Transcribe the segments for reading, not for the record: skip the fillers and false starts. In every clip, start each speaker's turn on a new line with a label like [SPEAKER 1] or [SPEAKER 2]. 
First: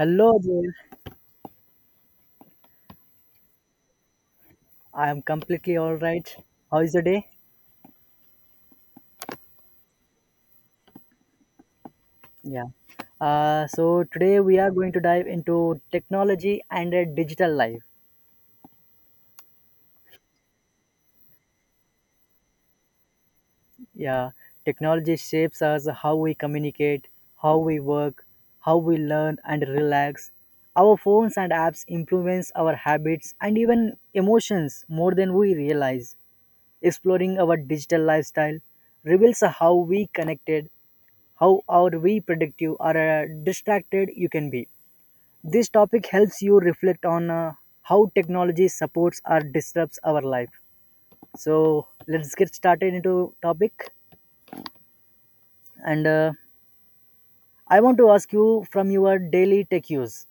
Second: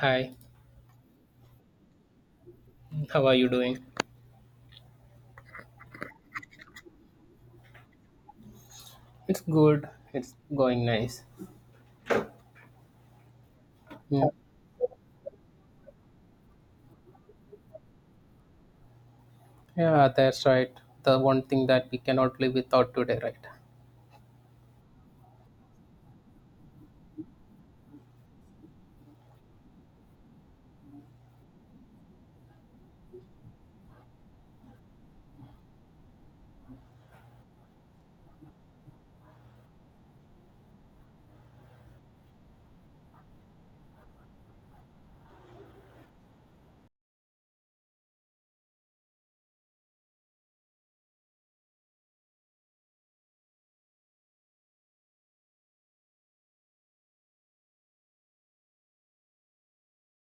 [SPEAKER 1] Hi,
[SPEAKER 2] there.
[SPEAKER 1] how are you doing?
[SPEAKER 2] I am completely all right. How is your day?
[SPEAKER 1] It's good. It's going nice.
[SPEAKER 2] Yeah. So
[SPEAKER 1] Mm.
[SPEAKER 2] today we are going to dive into technology and a digital life.
[SPEAKER 1] Yeah, that's right. The one thing that we cannot live without today, right?
[SPEAKER 2] Yeah. Technology shapes us how we communicate, how we work, how we learn and relax. Our phones and apps influence our habits and even emotions more than we realize. Exploring our digital lifestyle reveals how we connected, how are we productive or distracted you can be. This topic helps you reflect on how technology supports or disrupts our life. So let's get started into topic. And I want to ask you, from your daily tech use,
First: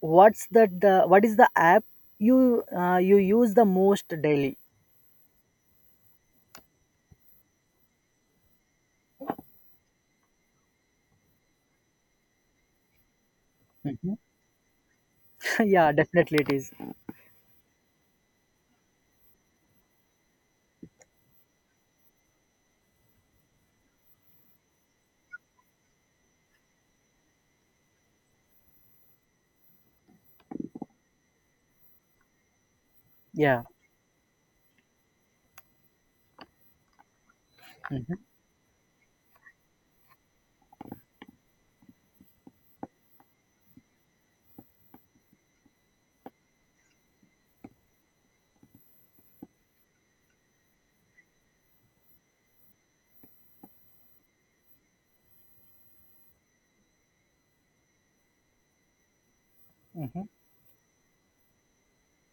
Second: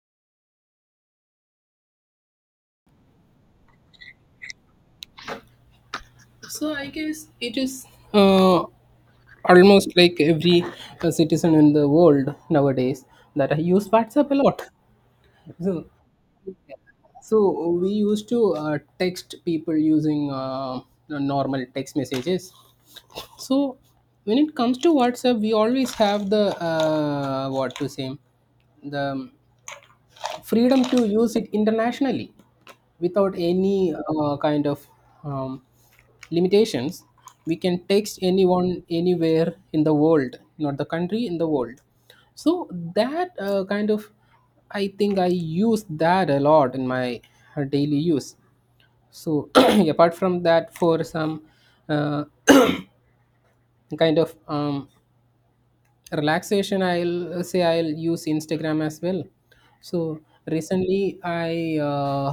[SPEAKER 2] what's that? What is the app you you use the most daily?
[SPEAKER 1] So I guess it is uh, almost like every citizen in the world nowadays that I use WhatsApp a lot. So,
[SPEAKER 2] Yeah, definitely it is.
[SPEAKER 1] so we used to text people using the normal text messages. So when it comes to WhatsApp, we always have the what to say the freedom to use it internationally without
[SPEAKER 2] Yeah.
[SPEAKER 1] any kind of um, limitations. We can text
[SPEAKER 2] Mhm,
[SPEAKER 1] anyone anywhere in the world, not the country in the world. So that kind of, I think I use that a lot in my daily use. So apart from that, for some uh, kind of relaxation, I'll say I'll use Instagram as well. So
[SPEAKER 2] mhm.
[SPEAKER 1] recently I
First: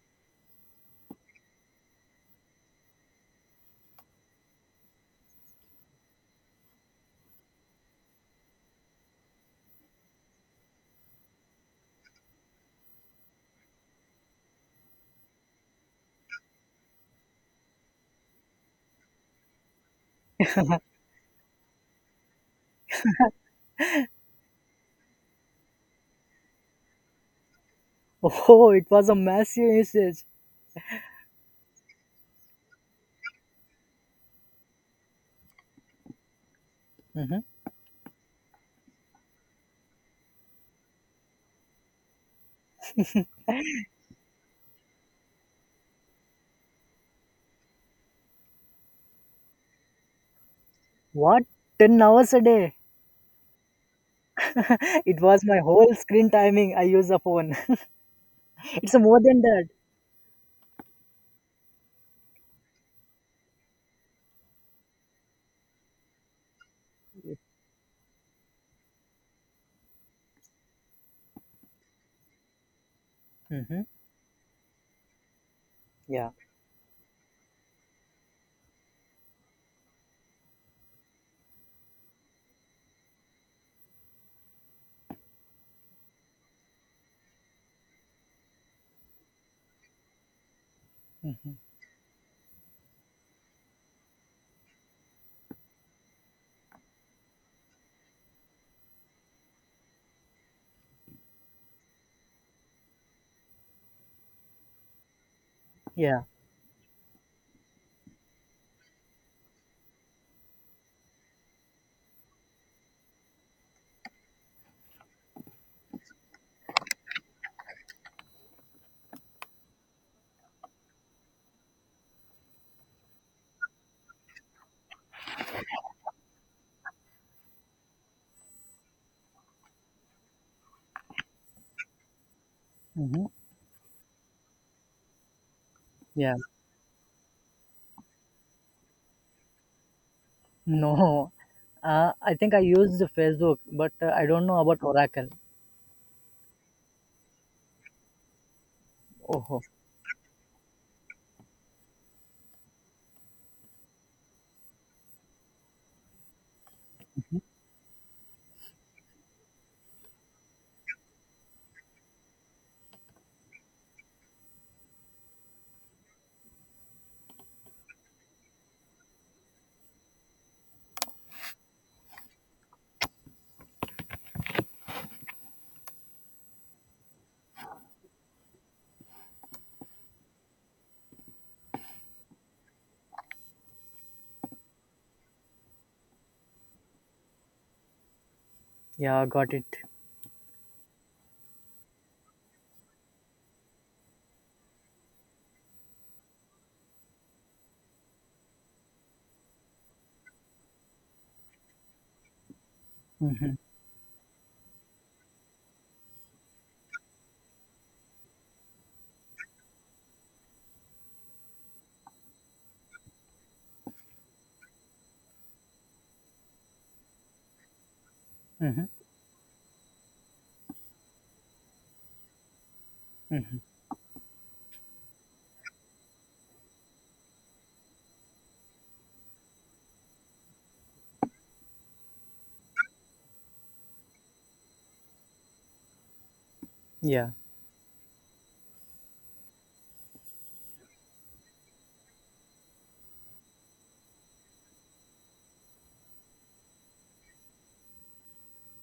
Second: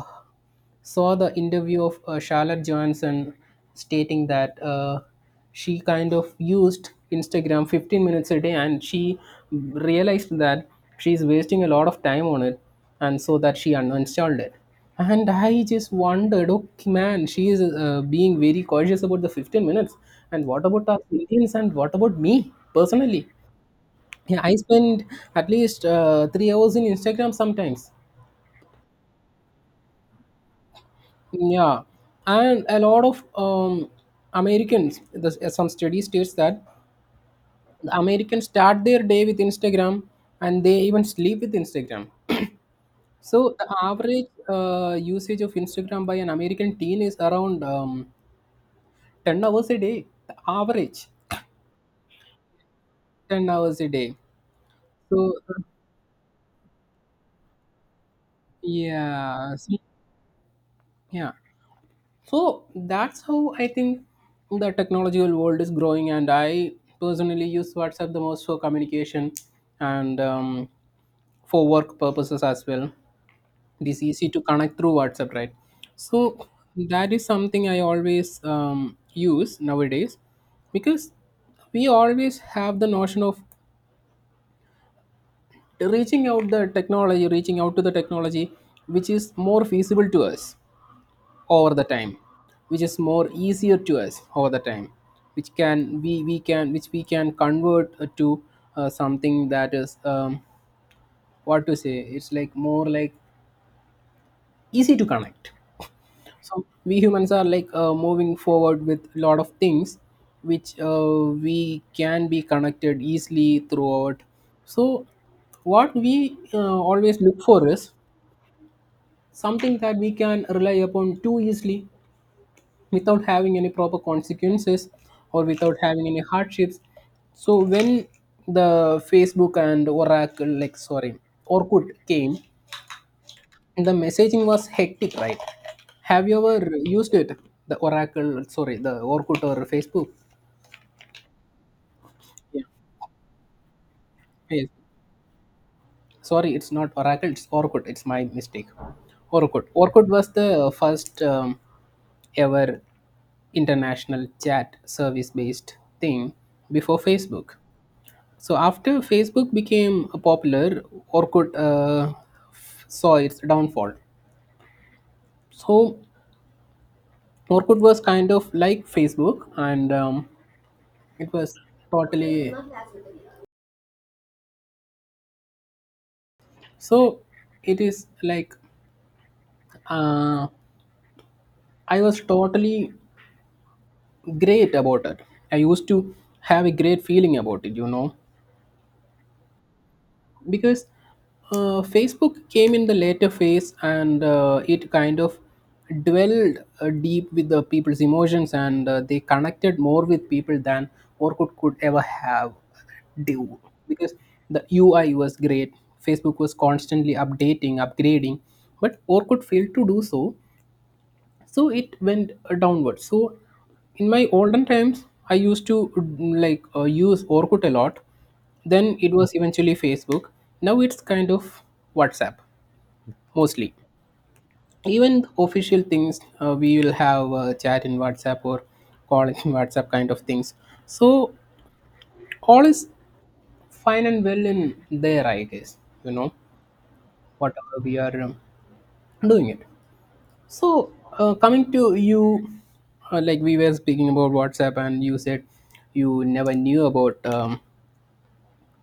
[SPEAKER 1] saw the interview of Charlotte Johnson stating that she kind of used Instagram 15 minutes a day, and she realized that she's wasting a lot of time on it, and so that she uninstalled it. And I just wondered, okay, man, she is being very cautious about the 15 minutes, and what about us Indians, and what about me personally? Yeah, I spend at least 3 hours in Instagram sometimes.
[SPEAKER 2] Oh, it was a massive usage.
[SPEAKER 1] Yeah, and a lot of Americans. This, some study states that
[SPEAKER 2] Mhm.
[SPEAKER 1] Americans start their day with Instagram, and they even sleep with Instagram. So the average usage of Instagram by an American teen is around 10 hours a day. The average
[SPEAKER 2] What? 10 hours a day?
[SPEAKER 1] 10 hours a day.
[SPEAKER 2] It
[SPEAKER 1] So
[SPEAKER 2] was my whole screen timing. I use a phone. It's more than
[SPEAKER 1] yeah,
[SPEAKER 2] that.
[SPEAKER 1] so- yeah. So that's how I think the technological world is growing, and I personally use WhatsApp the most for communication and for work purposes as well.
[SPEAKER 2] Hmm.
[SPEAKER 1] It is easy to connect through WhatsApp, right?
[SPEAKER 2] Yeah.
[SPEAKER 1] So that is something I always use nowadays, because we always have the notion of reaching out to the technology, which is more feasible to us over the time, which is more easier to us over the time, which can we can which we can convert to something that is what to say it's like, more like, easy to connect.
[SPEAKER 2] Yeah.
[SPEAKER 1] So we humans are like moving forward with a lot of things which we can be connected easily throughout. So what we always look for is something that we can rely upon too easily without having any proper consequences or without having any hardships. So when the Facebook and Oracle, like, sorry, Orkut came,
[SPEAKER 2] Hmm.
[SPEAKER 1] the messaging was hectic, right? Have
[SPEAKER 2] Yeah.
[SPEAKER 1] you ever used it, the Oracle, sorry, the Orkut or Facebook?
[SPEAKER 2] No. I think I
[SPEAKER 1] Yeah.
[SPEAKER 2] used the Facebook, but I don't know
[SPEAKER 1] Yes.
[SPEAKER 2] about Oracle.
[SPEAKER 1] Sorry, it's not Oracle, it's Orkut, it's my mistake.
[SPEAKER 2] Oh,
[SPEAKER 1] Orkut was the first ever international chat service based thing before Facebook. So after Facebook became popular, Orkut saw its downfall. So Orkut was kind of like Facebook, and it was totally. So it is like uh, I was totally great about it. I used to have a great feeling about it, you know.
[SPEAKER 2] yeah, got it.
[SPEAKER 1] Because Facebook came in the later phase, and it kind of dwelled deep with the people's emotions, and they connected more with people than Orkut could ever have
[SPEAKER 2] Hmm.
[SPEAKER 1] do, because the UI was great. Facebook was constantly updating, upgrading, but Orkut failed to do so, so it went downwards. So in my olden times, I used to like use Orkut a lot.
[SPEAKER 2] Hmm.
[SPEAKER 1] Then it was eventually Facebook. Now it's kind of WhatsApp,
[SPEAKER 2] Hmm.
[SPEAKER 1] mostly. Even official things, we will have chat in WhatsApp or call in WhatsApp kind of things. So all is fine and well in there, I guess, you know,
[SPEAKER 2] Yeah.
[SPEAKER 1] whatever we are doing it. So, coming to you, like we were speaking about WhatsApp, and you said you never knew about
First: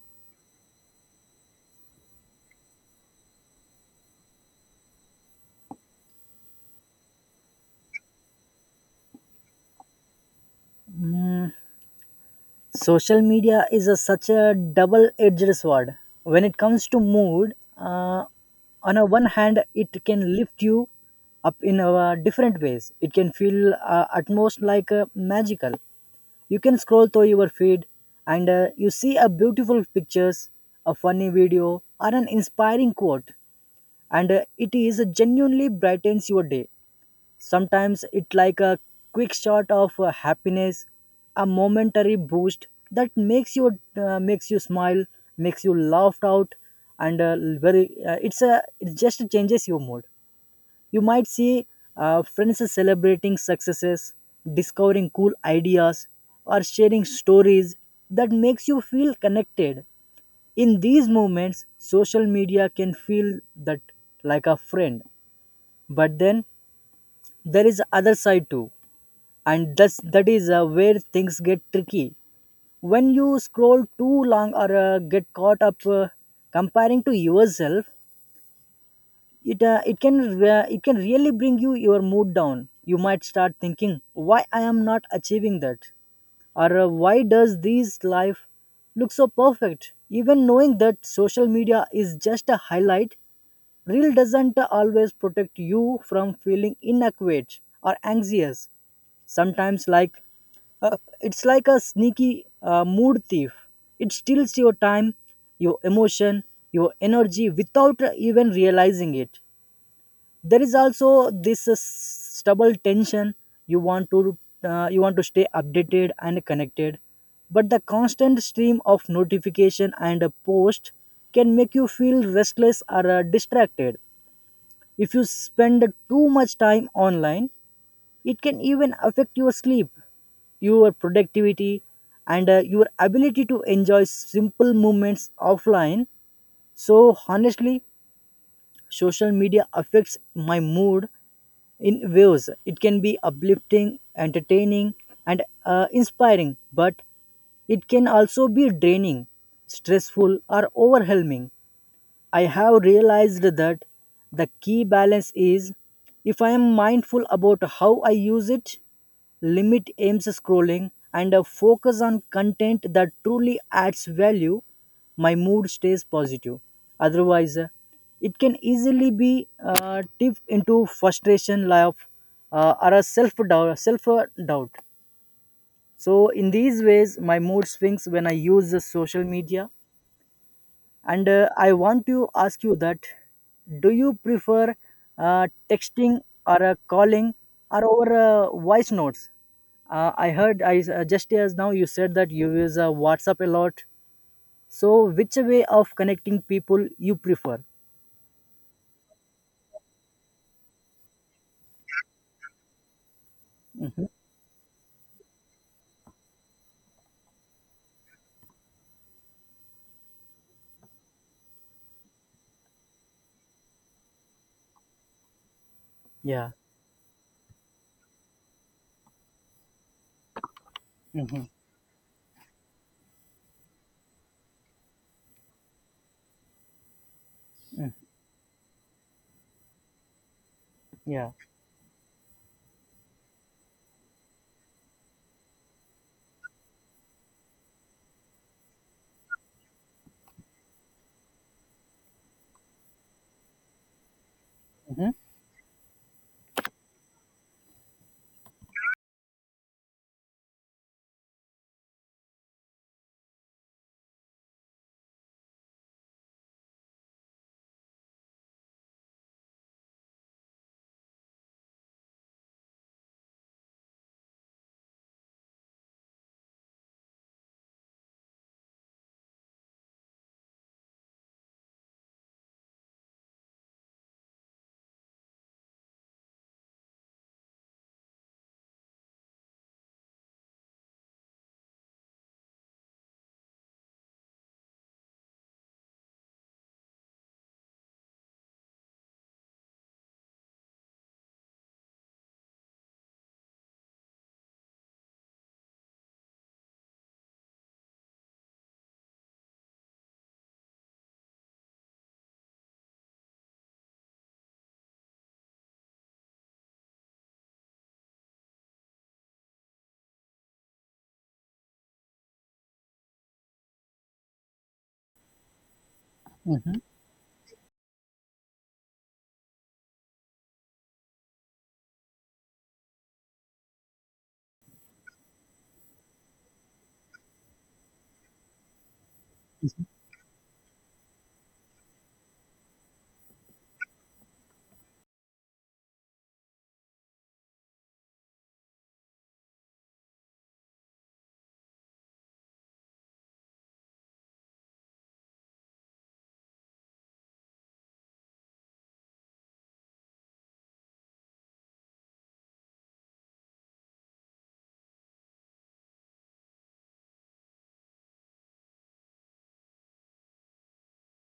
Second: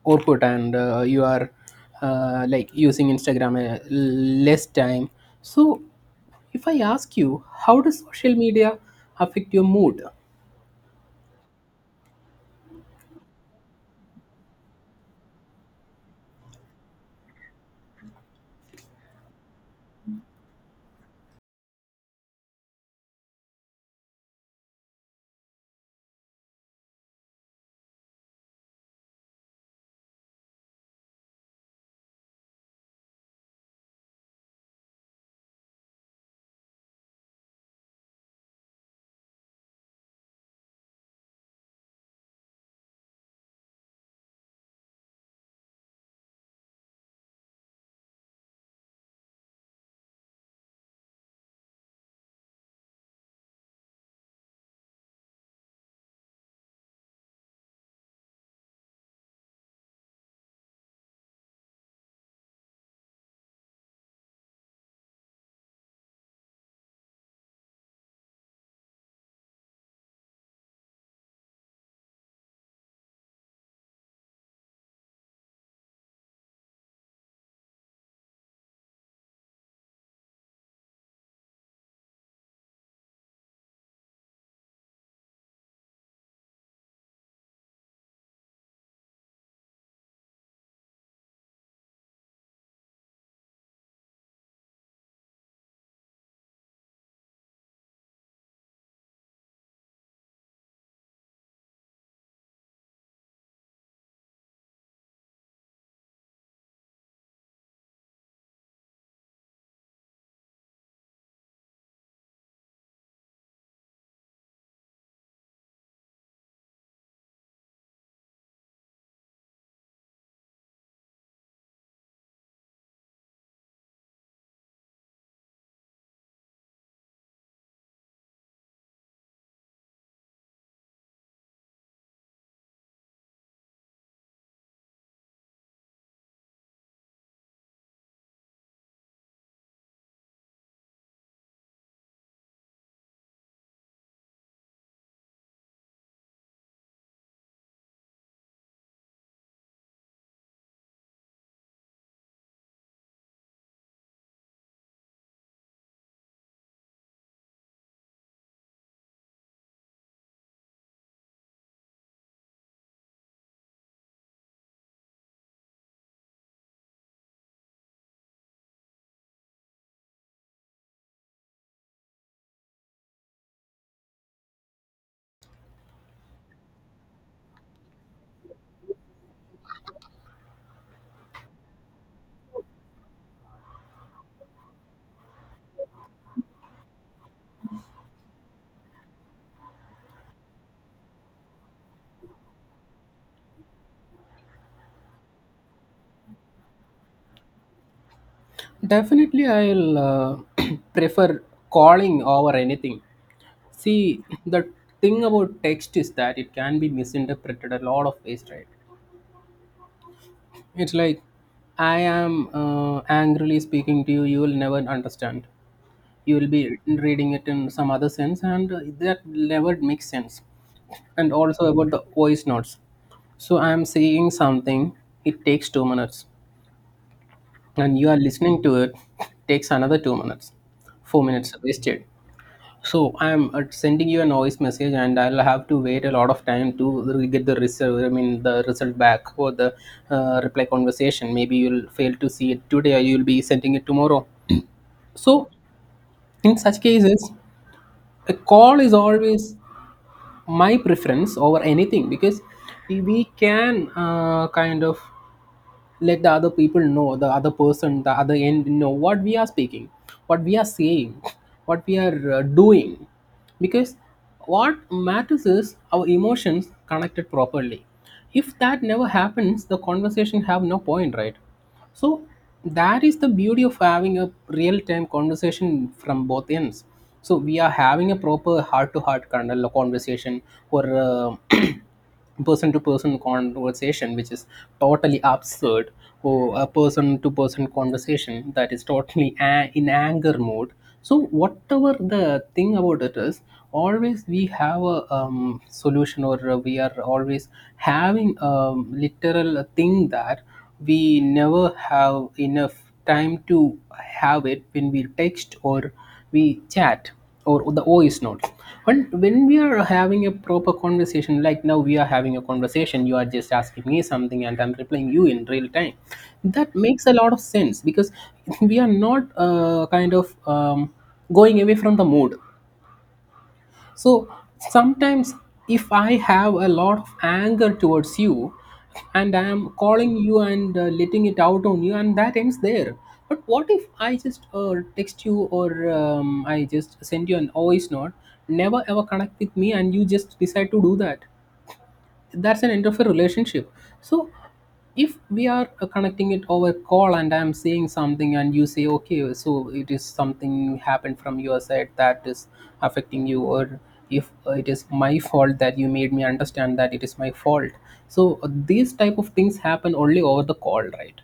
[SPEAKER 1] Orkut, and you are like using Instagram less time. So, if I ask you, how does social media affect your mood?
[SPEAKER 2] Mm. Social media is such a double-edged sword. When it comes to mood, on a one hand, it can lift you up in a different ways. It can feel at most like magical. You can scroll through your feed and you see a beautiful pictures, a funny video or an inspiring quote, and it is genuinely brightens your day. Sometimes it like a quick shot of happiness, a momentary boost that makes you smile, makes you laugh out, and very it's a it just changes your mood. You might see friends celebrating successes, discovering cool ideas, or sharing stories that makes you feel connected. In these moments, social media can feel that like a friend. But then there is other side too, and that is where things get tricky. When you scroll too long or get caught up comparing to yourself, it can really bring you your mood down. You might start thinking, why I am not achieving that, or why does this life look so perfect? Even knowing that social media is just a highlight reel doesn't always protect you from feeling inadequate or anxious. Sometimes it's like a sneaky mood thief. It steals your time, your emotion, your energy without even realizing it. There is also this stubble tension. You want to uh, you want to stay updated and connected, but the constant stream of notification and a post can make you feel restless or distracted. If you spend too much time online, it can even affect your sleep, your productivity, and your ability to enjoy simple moments offline. So honestly, social media affects my mood in waves. It can be uplifting, entertaining, and inspiring, but it can also be draining, stressful, or overwhelming. I have realized that the key balance is, if I am mindful about how I use it, limit aims scrolling, and focus on content that truly adds value, my mood stays positive. Otherwise, it can easily be tipped into frustration, love, or a self doubt. Self doubt. So, in these ways, my mood swings when I use the social media. And I want to ask you that, do you prefer texting or calling, or over voice notes? I heard, I just as now you said that you use WhatsApp a lot, so which way of connecting people you prefer?
[SPEAKER 1] Definitely, I'll prefer calling over anything.
[SPEAKER 2] Hmm.
[SPEAKER 1] See, the thing about text is that it can be misinterpreted a lot of ways, right? It's like I am angrily speaking to you. You will never understand. You will
[SPEAKER 2] Yeah.
[SPEAKER 1] be reading it in some other sense, and that never makes sense. And
[SPEAKER 2] Hmm.
[SPEAKER 1] also about the voice notes. So I am saying something. It takes 2 minutes,
[SPEAKER 2] Mm.
[SPEAKER 1] and you are listening to it. Takes another 2 minutes. Four
[SPEAKER 2] Yeah.
[SPEAKER 1] minutes wasted. So I'm sending you a noise message, and I'll have to wait a lot of time to get the result. I mean, the result back for the reply conversation. Maybe you'll fail to see it today, or you'll be sending it tomorrow.
[SPEAKER 2] Hmm.
[SPEAKER 1] So, in such cases, a call is always my preference over anything, because we can kind of let the other person, the other end, know what we are speaking, what we are saying, what we are doing. Because what matters is our emotions connected properly. If that never happens, the conversation have no point, right? So that is the beauty of having a real-time conversation from both ends. So we are having a proper heart-to-heart kind of conversation, or a person-to-person conversation, which is totally absurd, or a person-to-person conversation that is totally in anger mode. So whatever the thing about it is, always we have a solution, or we are always having a literal thing that we never have enough time to have it when we text or we chat or the voice note. When we are having a proper conversation, like now we are having a conversation, you are just asking me something and I'm replying you in real time. That
[SPEAKER 2] Hmm.
[SPEAKER 1] makes a lot of sense because we are not kind of going away from the mood. So sometimes, if I have a lot of anger towards you, and I am calling you and letting it out on you, and that ends there. But what if I just text you, or I just send you an voice note, never ever connect with me, and you just decide to do that? That's an end of a relationship. So if we are connecting it over call, and I'm saying something, and you say okay, so it is something happened from your side that is affecting you, or if it is my fault, that you made me understand that it is my fault. So these type of things happen only over the call, right?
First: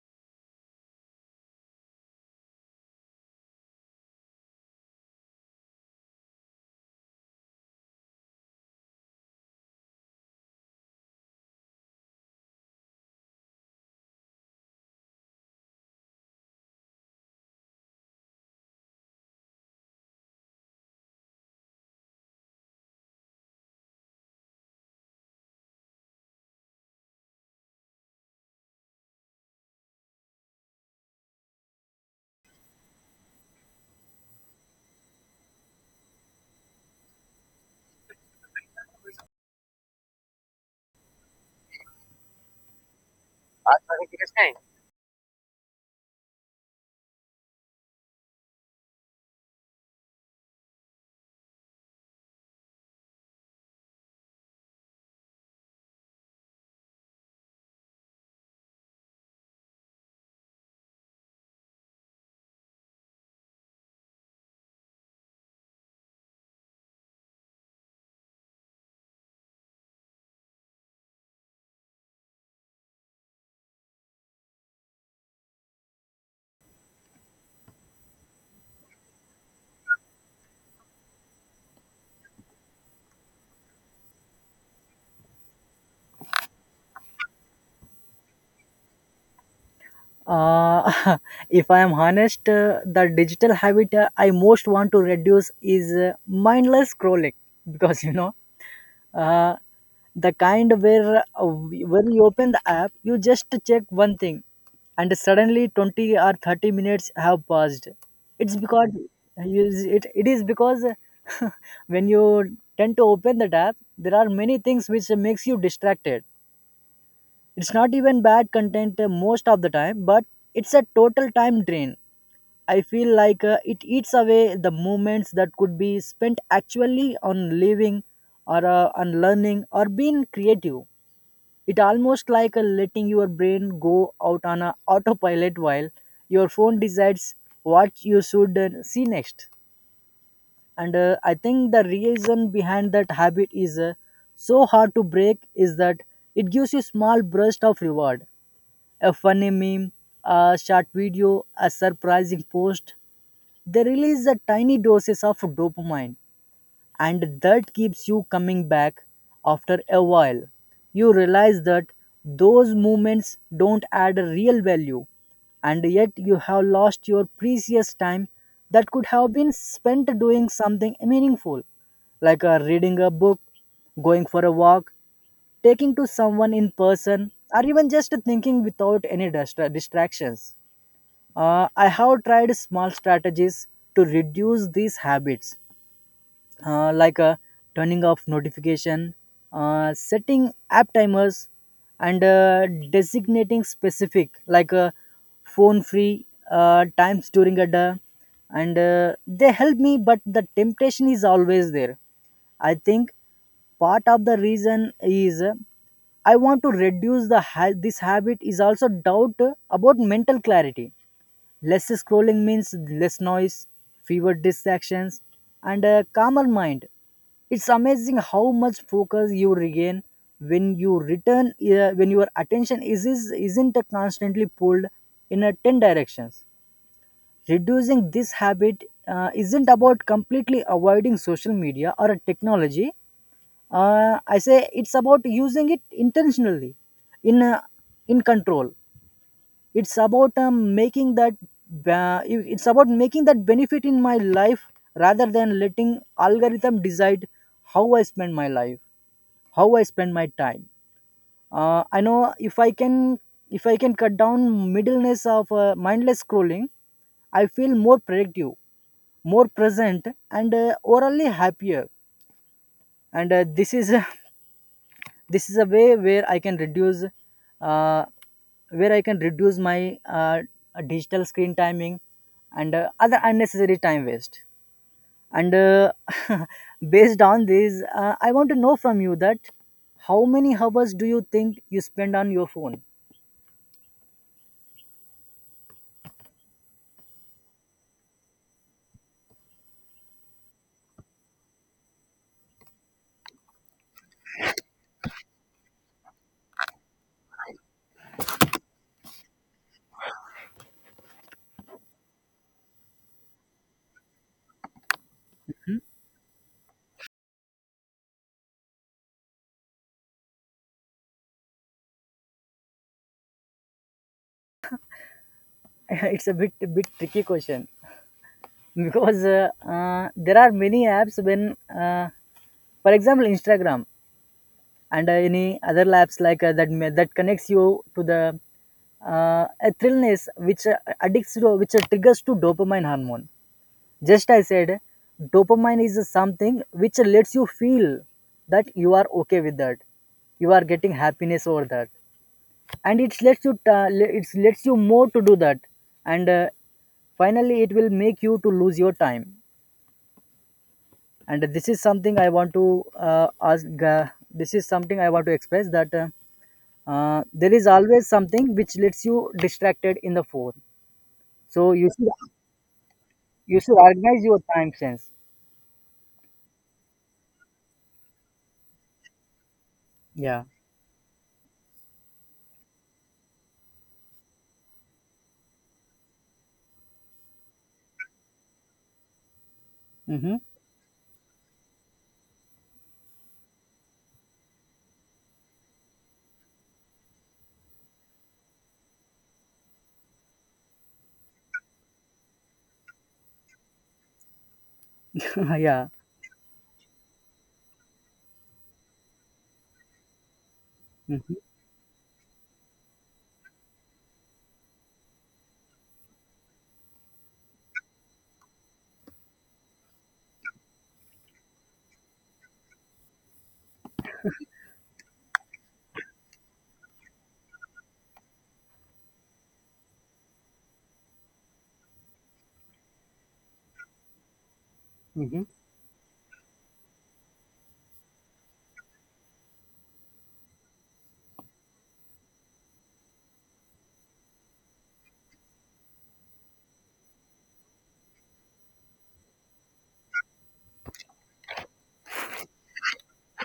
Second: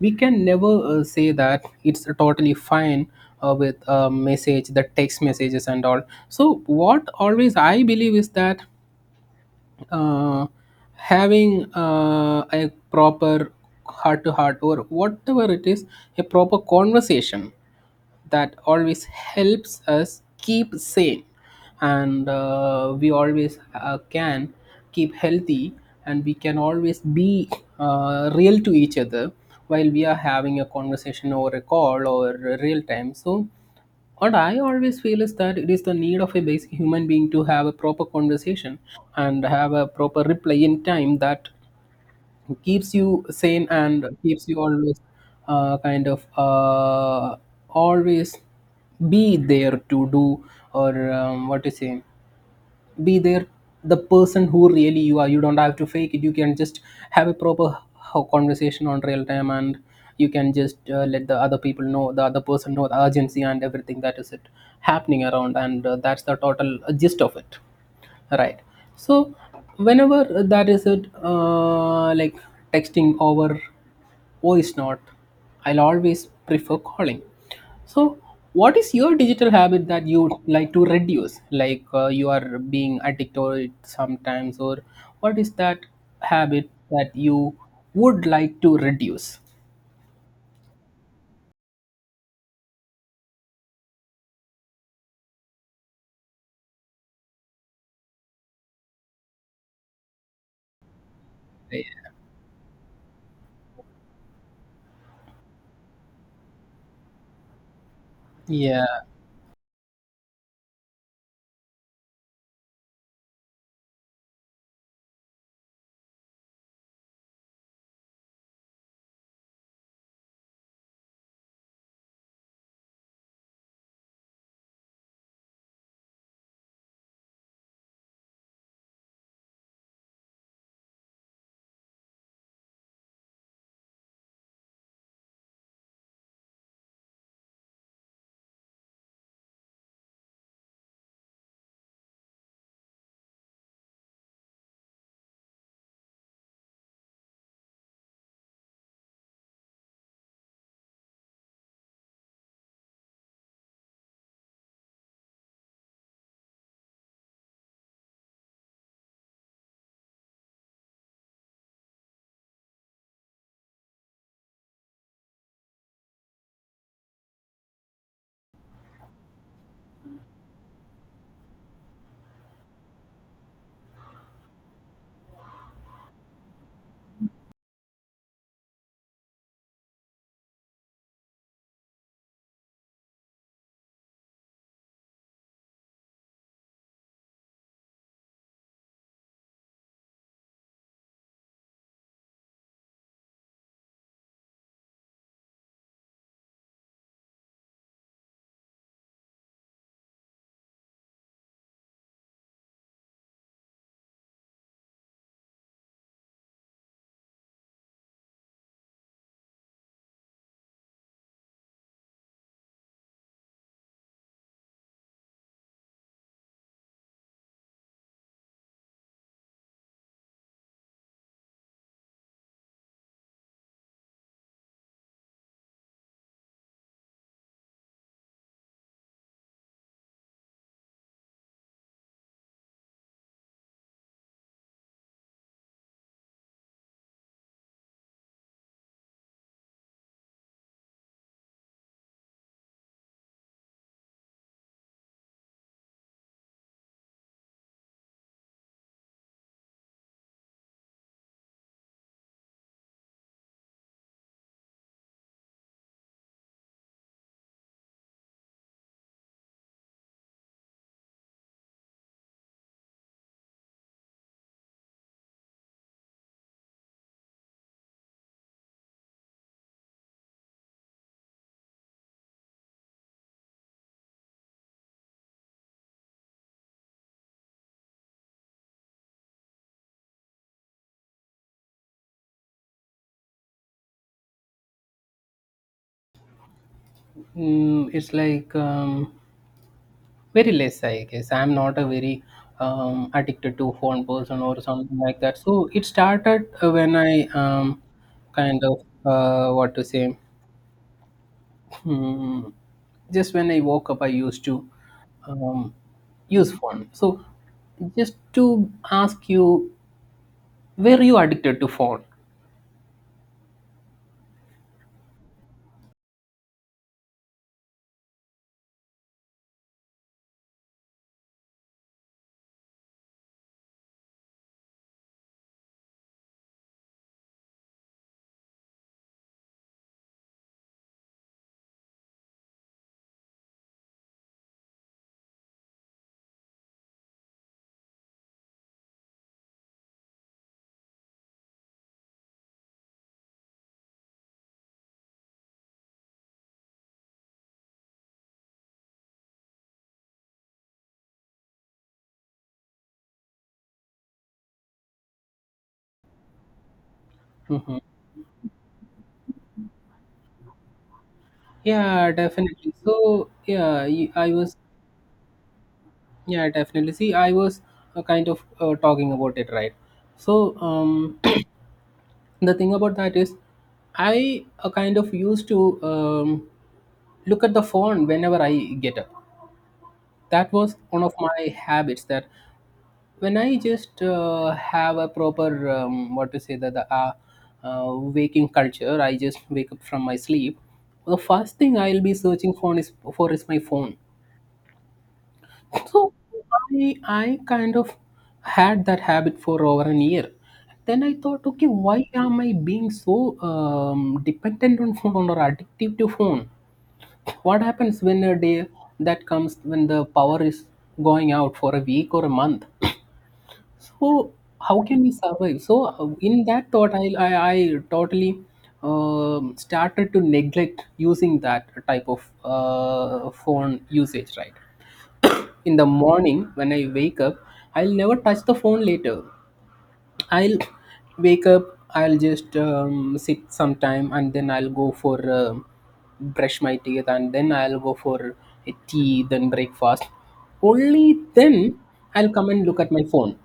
[SPEAKER 1] We can never say that it's totally fine with a message, the text messages and all. So what always I believe is that uh, having a proper heart to heart or whatever it is, a proper conversation, that always helps us keep sane, and we always can keep healthy, and we can always be real to each other while we are having a conversation over a call or a real time. So what I always feel is that it is the need of a basic human being to have a proper conversation and have a proper reply in time, that keeps you sane and keeps you always uh, kind of uh, always be there to do, or what to say be there, the person who really you are. You don't have to fake it. You can just have a proper conversation on real time, and you can just let the other person know the urgency and everything that is it happening around. And that's the total gist of it. Right. So whenever that is it, like texting over voice note, I'll always prefer calling. So what is your digital habit that you would like to reduce? Like you are being addicted to it sometimes, or what is that habit that you would like to reduce?
[SPEAKER 2] uh, if I am honest, the digital habit I most want to reduce is mindless scrolling, because uh, the kind where, when you open the app, you just check one thing and suddenly 20 or 30 minutes have passed. it's because
[SPEAKER 1] Yeah.
[SPEAKER 2] you it is because when you tend to open the app, there are many things which makes you distracted. It's not even bad content, most of the time, but it's a total time drain. I feel like it eats away the moments that could be spent actually on living, or on learning, or being creative. It almost like letting your brain go out on a autopilot while your phone decides what you should see next. And I think the reason behind that habit is so hard to break is that it gives you small burst of reward: a funny meme, a short video, a surprising post. They release a tiny doses of dopamine, and that keeps you coming back. After a while, you realize that those moments don't add a real value, and yet you have lost your precious time that could have been spent doing something meaningful, like reading a book, going for a walk, taking to someone in person, or even just thinking without any distractions. I have tried small strategies to reduce these habits, like turning off notification, setting app timers, and designating specific phone-free times during a day. And they help me, but the temptation is always there. I think part of the reason is, I want to reduce this habit is also doubt about mental clarity. Less scrolling means less noise, fewer distractions, and a calmer mind. It's amazing how much focus you regain when you return, when your attention is isn't constantly pulled in a ten directions. Reducing this habit isn't about completely avoiding social media or technology. I say it's about using it intentionally, in uh, in control. It's about it's about making that benefit in my life, rather than letting algorithm decide how I spend my life, how I spend my time. I know, if I can, if I can cut down middleness of mindless scrolling, I feel more productive, more present, and overall happier. And this is this is a way uh, where I can reduce my digital screen timing, and other unnecessary time waste. And based on this, I want to know from you that, how many hours do you think you spend on your phone?
[SPEAKER 1] Mm, it's like very less, I guess. I'm not a very addicted to phone person or something like that, so it started when I kind of what to say hmm, just when I woke up I used to um, use phone. So just to ask you, were you addicted to phone?
[SPEAKER 2] It's a bit tricky question, because there are many apps when, uh, for example, Instagram and any other labs that that connects you to the a thrillness, which addicts to, which triggers to dopamine hormone. Just I said, dopamine is something which lets you feel that you are okay with that, you are getting happiness over that, and it lets you more to do that, and finally it will make you to lose your time. And this is something I want to ask this is something I want to express that, there is
[SPEAKER 1] hmm
[SPEAKER 2] always something which lets you distracted in the phone. So
[SPEAKER 1] yeah, definitely. So
[SPEAKER 2] you should
[SPEAKER 1] yeah,
[SPEAKER 2] organize
[SPEAKER 1] I
[SPEAKER 2] your
[SPEAKER 1] was.
[SPEAKER 2] time sense.
[SPEAKER 1] Yeah, definitely, see I was kind of talking about it, right? so
[SPEAKER 2] Yeah.
[SPEAKER 1] um the thing about that is, I kind of used to look at the phone whenever I get up.
[SPEAKER 2] Mm-hmm.
[SPEAKER 1] That was one of my habits, that when I just have a proper what to say that the waking culture, I just wake up from my sleep, the first thing I'll be searching for is my phone.
[SPEAKER 2] Yeah.
[SPEAKER 1] So I kind of had that habit for over an year. Then I
[SPEAKER 2] Mm-hmm.
[SPEAKER 1] thought, okay, why am I being so dependent on phone or addictive to phone? What happens when a day that comes when the power is going out for a week or a month? So how can we survive? So in that thought, I totally started to neglect using that type of phone usage, right?
[SPEAKER 2] Mm-hmm.
[SPEAKER 1] In the morning when I wake up, I'll never touch the phone later. I'll wake up, I'll just sit some time, and then I'll go for brush my teeth, and then I'll go for a tea, then breakfast. Only then I'll come and look at my phone.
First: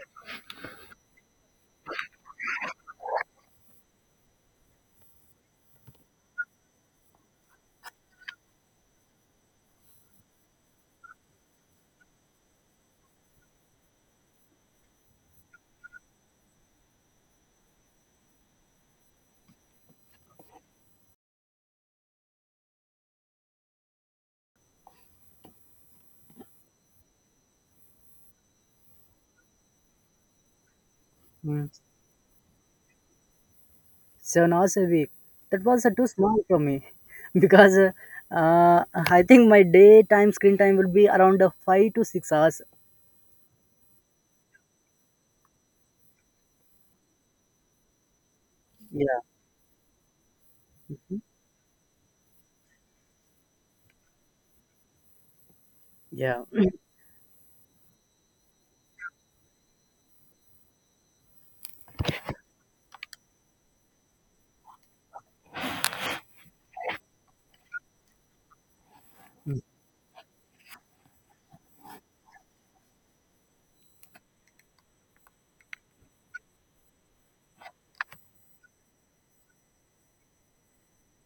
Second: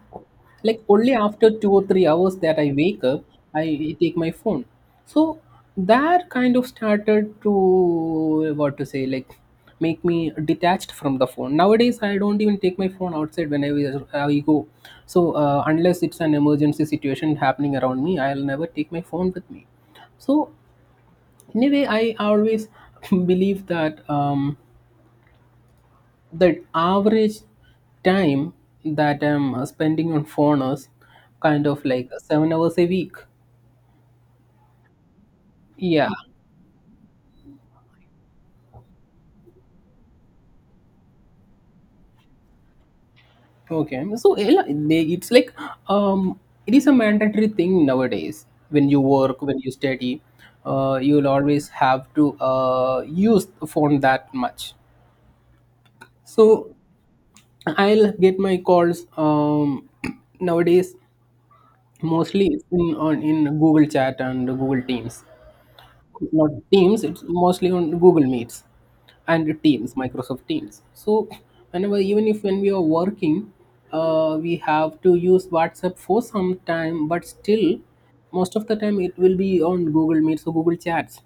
[SPEAKER 1] Like only after 2 or 3 hours that I wake up, I take my phone. So that kind of started to, what to say, like make me detached from the phone. Nowadays I don't even take my phone outside when I go. So unless it's an emergency situation happening around me, I'll never take my phone with me. So in a way I always believe that the average time that I'm spending on phone is
[SPEAKER 2] Mm.
[SPEAKER 1] kind of like 7 hours a week.
[SPEAKER 2] 7 hours a week? That was too
[SPEAKER 1] Yeah.
[SPEAKER 2] small for me, because uh, I think my daytime screen time will be around 5 to 6 hours.
[SPEAKER 1] Okay, so yeah, it's like um, it is a mandatory thing nowadays. When you
[SPEAKER 2] Yeah.
[SPEAKER 1] work, when you study, you'll always have to use the phone that much.
[SPEAKER 2] Yeah.
[SPEAKER 1] So I'll get my calls nowadays mostly in Google Chat and Google Teams. Not Teams, it's mostly on Google Meets and Teams, Microsoft Teams. So whenever, even if when we are working, we have to use WhatsApp for some time, but still, most of the time it will be on Google Meets or Google Chats.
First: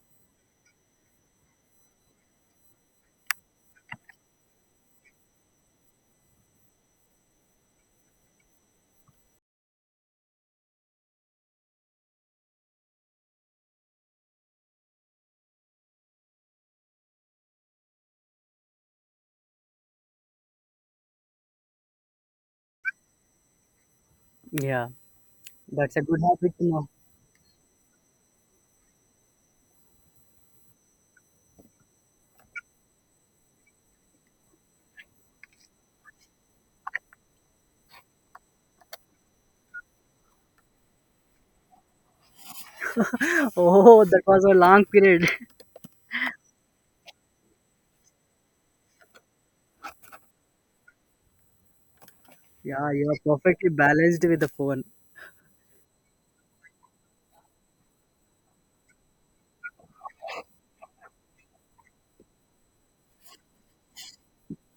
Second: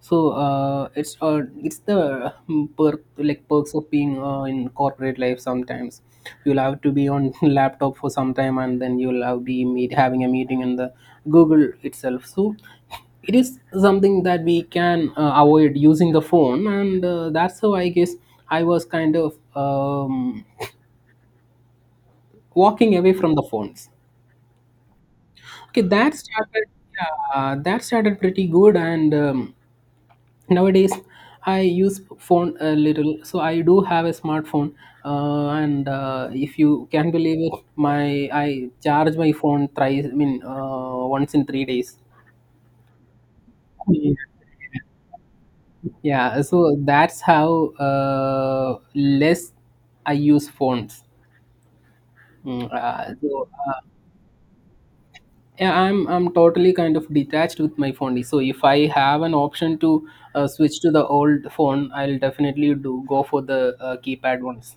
[SPEAKER 1] So it's the perks of being in corporate life. Sometimes you'll have to be on laptop for some time, and then you'll have be meet having a meeting in the Google itself. So it is something that we can avoid using the phone, and that's how I guess I was kind of walking away from the phones.
[SPEAKER 2] Yeah,
[SPEAKER 1] Okay,
[SPEAKER 2] that's a
[SPEAKER 1] that
[SPEAKER 2] good habit to
[SPEAKER 1] started.
[SPEAKER 2] know.
[SPEAKER 1] Yeah, that started pretty good, and nowadays I use phone a little, so I do have a smartphone, and if you can believe it, my I charge my phone thrice, I mean once in 3 days.
[SPEAKER 2] Oh, that was a long period.
[SPEAKER 1] Yeah, so that's how less I use phones. Mm,
[SPEAKER 2] Yeah, you
[SPEAKER 1] uh,
[SPEAKER 2] are
[SPEAKER 1] so,
[SPEAKER 2] perfectly
[SPEAKER 1] uh,
[SPEAKER 2] balanced with the phone.
[SPEAKER 1] yeah, I'm totally kind of detached with my phone. So if I have an option to switch to the old phone, I'll definitely do go for the keypad ones,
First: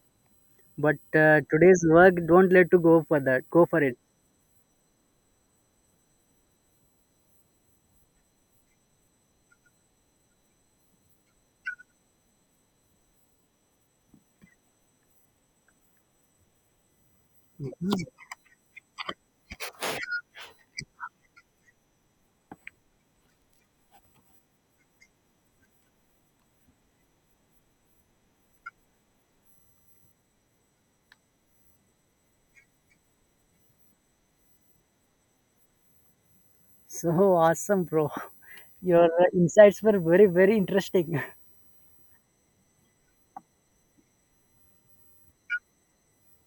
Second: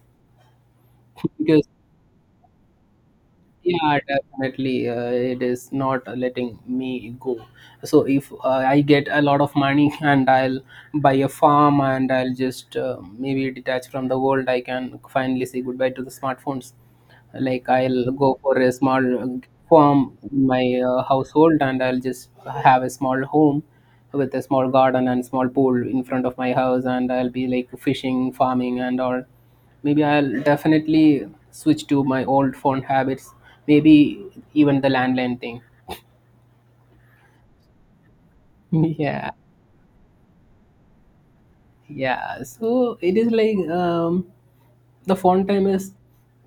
[SPEAKER 2] But
[SPEAKER 1] because
[SPEAKER 2] today's work don't let to go for that. Go for it.
[SPEAKER 1] yeah, definitely. It is not letting me go. So if I get a lot of money and I'll buy a farm, and I'll just maybe detach from the world, I can finally say goodbye to the smartphones. Like I'll go for a small farm in my household, and I'll just have a small home with a small garden and small pool in front of my house, and I'll be like fishing, farming and all. Maybe I'll definitely switch to my old phone habits, maybe even the landline thing.
[SPEAKER 2] So awesome, bro. Your
[SPEAKER 1] Yeah.
[SPEAKER 2] insights were very, very interesting.
[SPEAKER 1] Yeah, so it is like the font time is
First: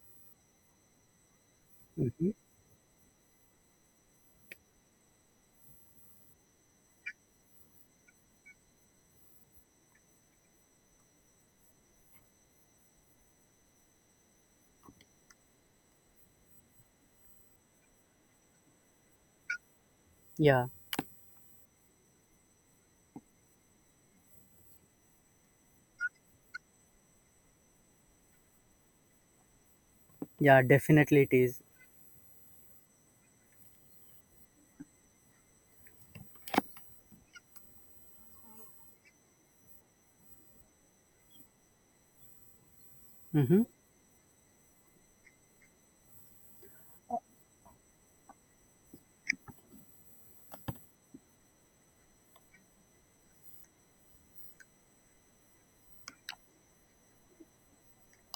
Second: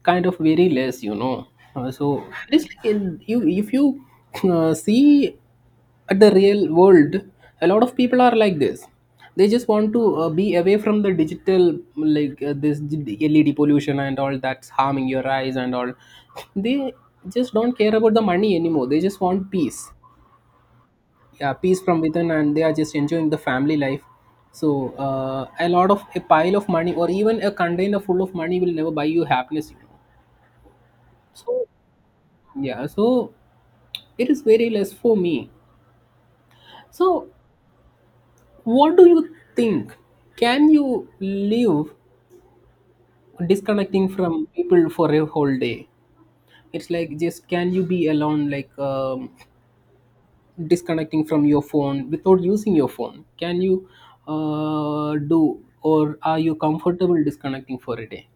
[SPEAKER 1] kind of very less, you know. So
[SPEAKER 2] Mhm.
[SPEAKER 1] it is like, you, if you see at the real world, a lot of people are like this. They just want to be away from the digital, like this led pollution and all that's harming your eyes and all. They just don't care about the money anymore, they just want peace.
[SPEAKER 2] Yeah,
[SPEAKER 1] Yeah, peace from within, and they are just enjoying the family life. So a lot of, a pile of money, or even a container full of money, will never buy you happiness, you know.
[SPEAKER 2] yeah, definitely it is.
[SPEAKER 1] So yeah, so it is very less for me. So what do you think, can you live
[SPEAKER 2] Mm-hmm.
[SPEAKER 1] disconnecting from people for a whole day? It's like, just can you be alone, like disconnecting from your phone, without using your phone, can you do, or are you comfortable disconnecting for a day?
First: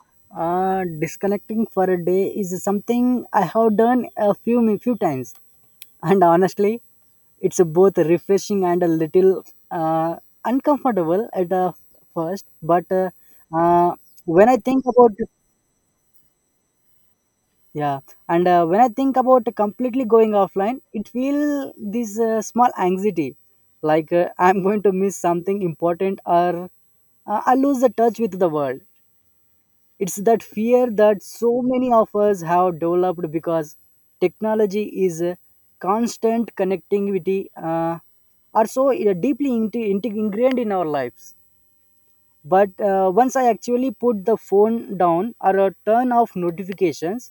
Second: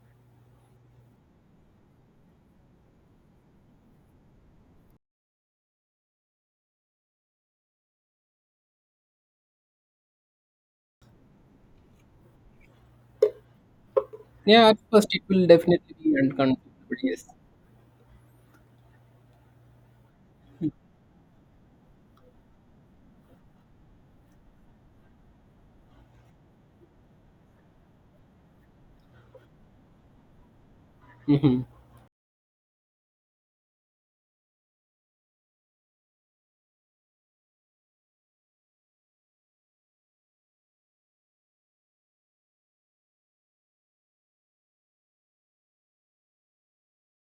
[SPEAKER 2] Disconnecting for a day is something I have done a few times, and honestly, it's both refreshing and a little uh, uncomfortable at the first. But uh, when I
[SPEAKER 1] Yeah, at
[SPEAKER 2] think
[SPEAKER 1] first
[SPEAKER 2] about —
[SPEAKER 1] it will definitely be uncomfortable, yes.
[SPEAKER 2] Yeah. And when I think about completely going offline, it feel this small anxiety, like I'm going to miss something important, or I lose the touch with the world. It's that fear that so
[SPEAKER 1] hmm
[SPEAKER 2] many of us have developed, because technology is a constant connectivity are so deeply ingrained in our lives. But once I actually put the phone down or turn off notifications,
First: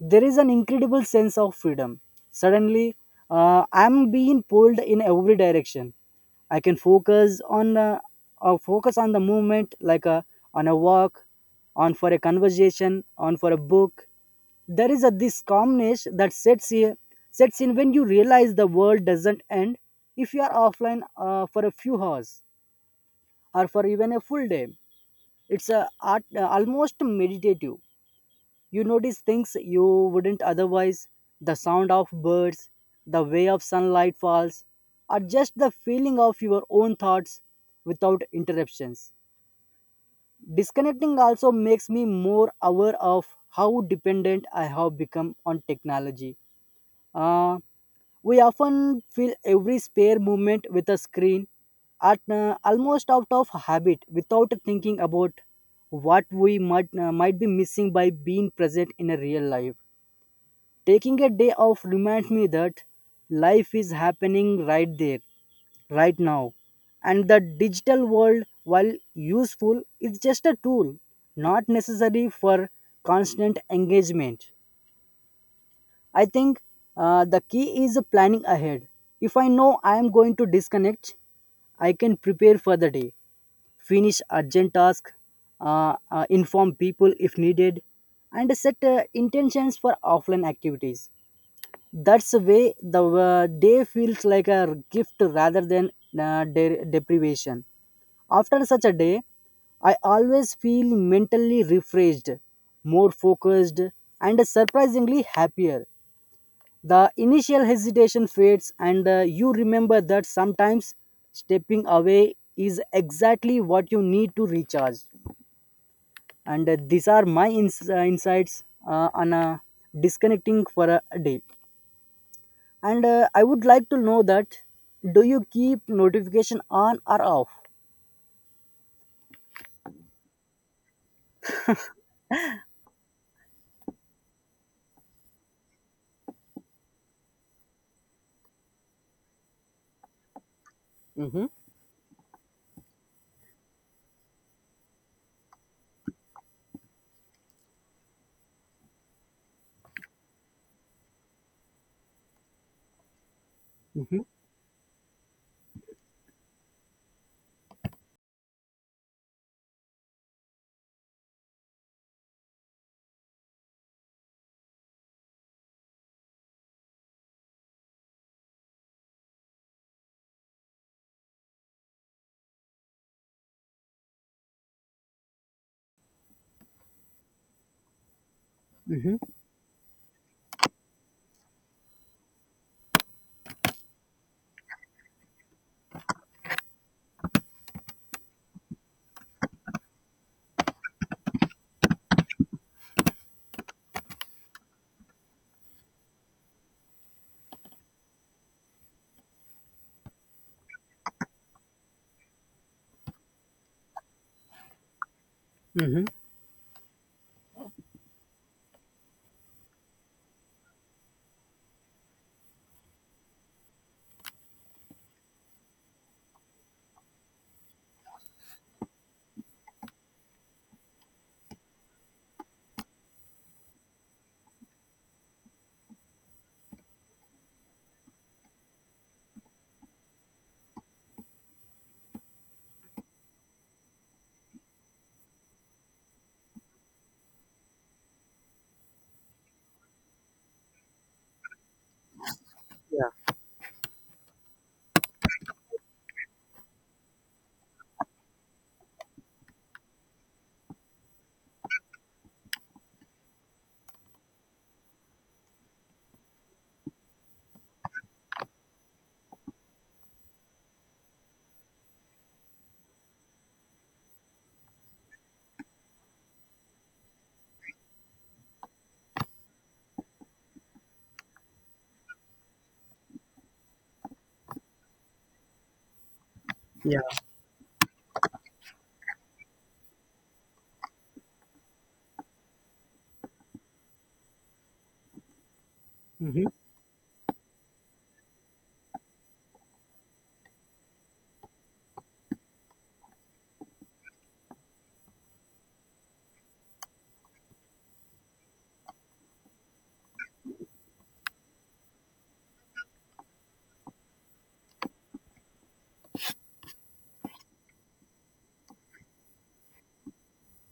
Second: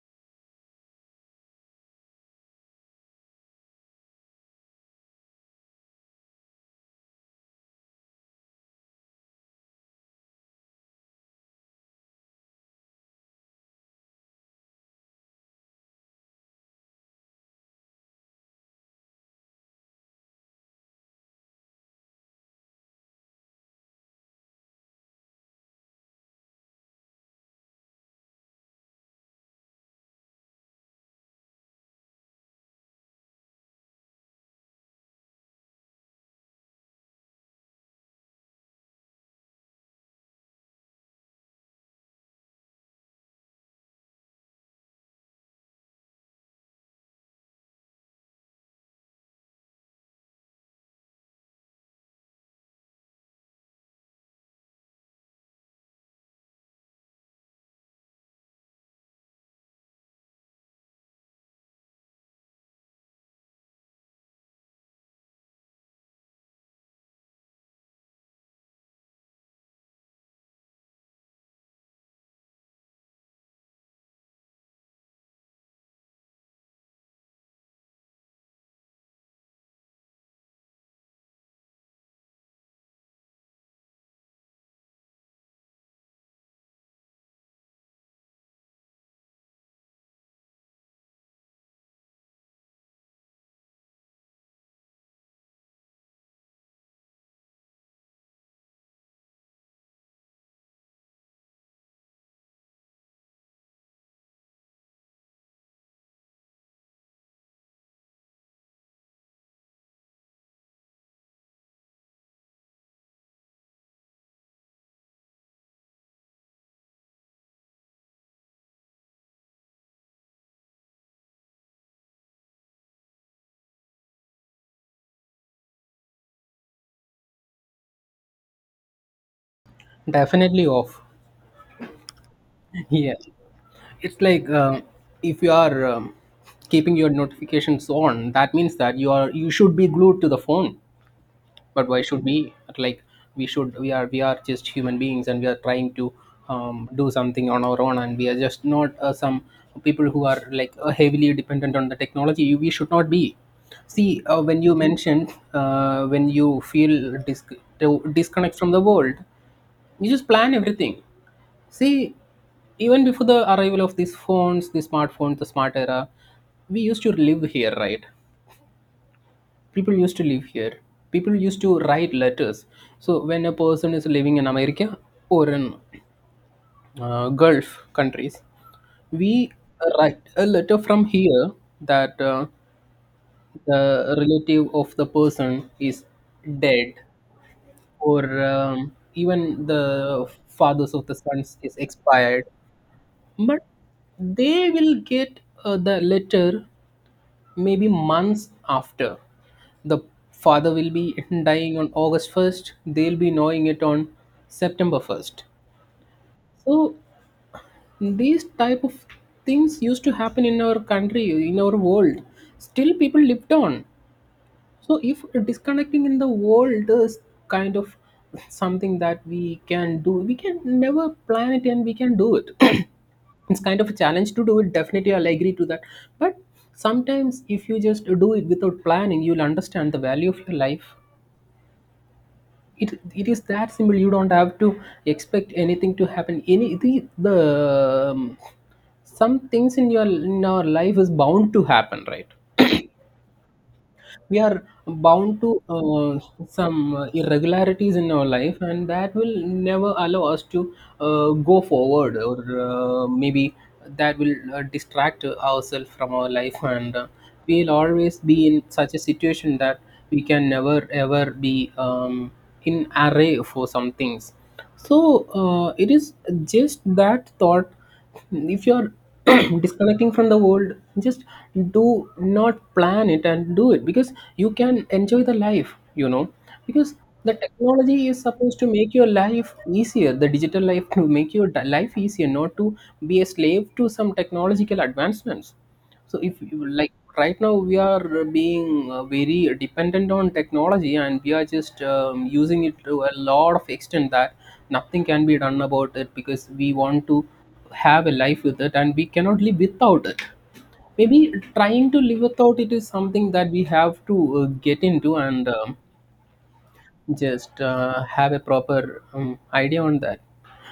[SPEAKER 2] there is an incredible sense of freedom. Suddenly, I'm being pulled in every direction. I can focus on focus on the movement, like on a walk, on for a conversation, on for a book. There is a this calmness that sets in when you realize the world doesn't end. If you are offline for a few hours, or for even a full day, it's a art, almost meditative. You notice things you wouldn't otherwise: the sound of birds, the way of sunlight falls, or just the feeling of your own thoughts without interruptions. Disconnecting also makes me more aware of how dependent I have become on technology. Uh, we often fill every spare moment with a screen, at almost out of habit, without thinking about what we might be missing by being present in a real life. Taking a day off reminds me that life is happening right there, right now. And the digital world, while useful, is just a tool, not necessary for constant engagement. I think the key is planning ahead. If I know I am going to disconnect, I can prepare for the day, finish urgent tasks, inform people if needed, and set intentions for offline activities. That's the way the day feels like a gift rather than deprivation. After such a day, I always feel mentally refreshed, more focused, and surprisingly happier. The initial hesitation fades, and you remember that sometimes stepping away is exactly what you need to recharge. And these are my insights on disconnecting for a day. And I would like to know that, do you keep notification on or off?
[SPEAKER 1] Definitely off. Yeah, it's like if you are keeping your notifications on, that means that you are you should be glued to the phone.
[SPEAKER 2] Mm-hmm.
[SPEAKER 1] But why should we? Like we are just human beings, and we are trying to do something on our own, and we are just not some people who are like heavily dependent on the technology. We should not be.
[SPEAKER 2] Mm-hmm.
[SPEAKER 1] See, when you feel to disconnect from the world, you just plan everything. See, even before the arrival of these phones, the smartphones, the smart era, we used to live here, right? People used to live here. People used to write letters. So when a person is living in America, or in Gulf countries,
[SPEAKER 2] Mm-hmm.
[SPEAKER 1] we write a letter from here that the relative of the person is dead, or even the fathers of the sons is expired, but they will get the letter maybe months after. The father will be dying on August 1st, they'll be knowing it on September 1st.
[SPEAKER 2] Mm-hmm.
[SPEAKER 1] So these type of things used to happen in our country, in our world. Still, people lived on. So if disconnecting in the world is kind of something that we can do, we can never plan it and we can do it. It's kind of a challenge to do it. Definitely, I'll agree to that. But sometimes, if you just do it without planning, you'll understand the value of your life. It is that simple. You don't have to expect anything to happen. The some things in your, in our life is bound to happen, right?
[SPEAKER 2] Yeah.
[SPEAKER 1] We are bound to some irregularities in our life, and that will never allow us to go forward, or maybe that will distract ourselves from our life, and we'll always be in such a situation that we can never ever be in array for some things. So it is just that thought, if you're disconnecting from the world, just do not plan it and do it, because you can enjoy the life, you know. Because
[SPEAKER 2] Yeah.
[SPEAKER 1] the technology is supposed to make your life easier, the digital life to make your life easier, not to be a slave to some technological advancements. So if
[SPEAKER 2] Mhm.
[SPEAKER 1] you like, right now we are being very dependent on technology, and we are just using it to a lot of extent, that nothing can be done about it, because we want to have a life with it, and we cannot live without it. Maybe trying to live without it is something that we have to get into, and just have a proper idea on that.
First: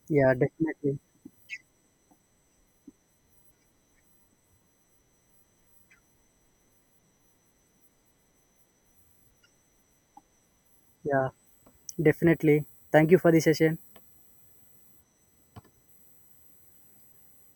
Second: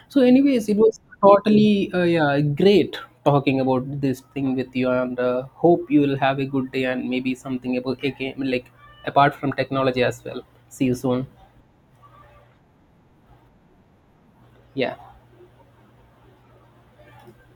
[SPEAKER 1] So,
[SPEAKER 2] Yeah,
[SPEAKER 1] anyways, it
[SPEAKER 2] definitely.
[SPEAKER 1] was totally yeah great talking about this thing with you, and hope you will have a good day, and maybe something about again, like apart from technology as well. See you soon.
[SPEAKER 2] Yeah, definitely. Thank you for the session.
[SPEAKER 1] Yeah.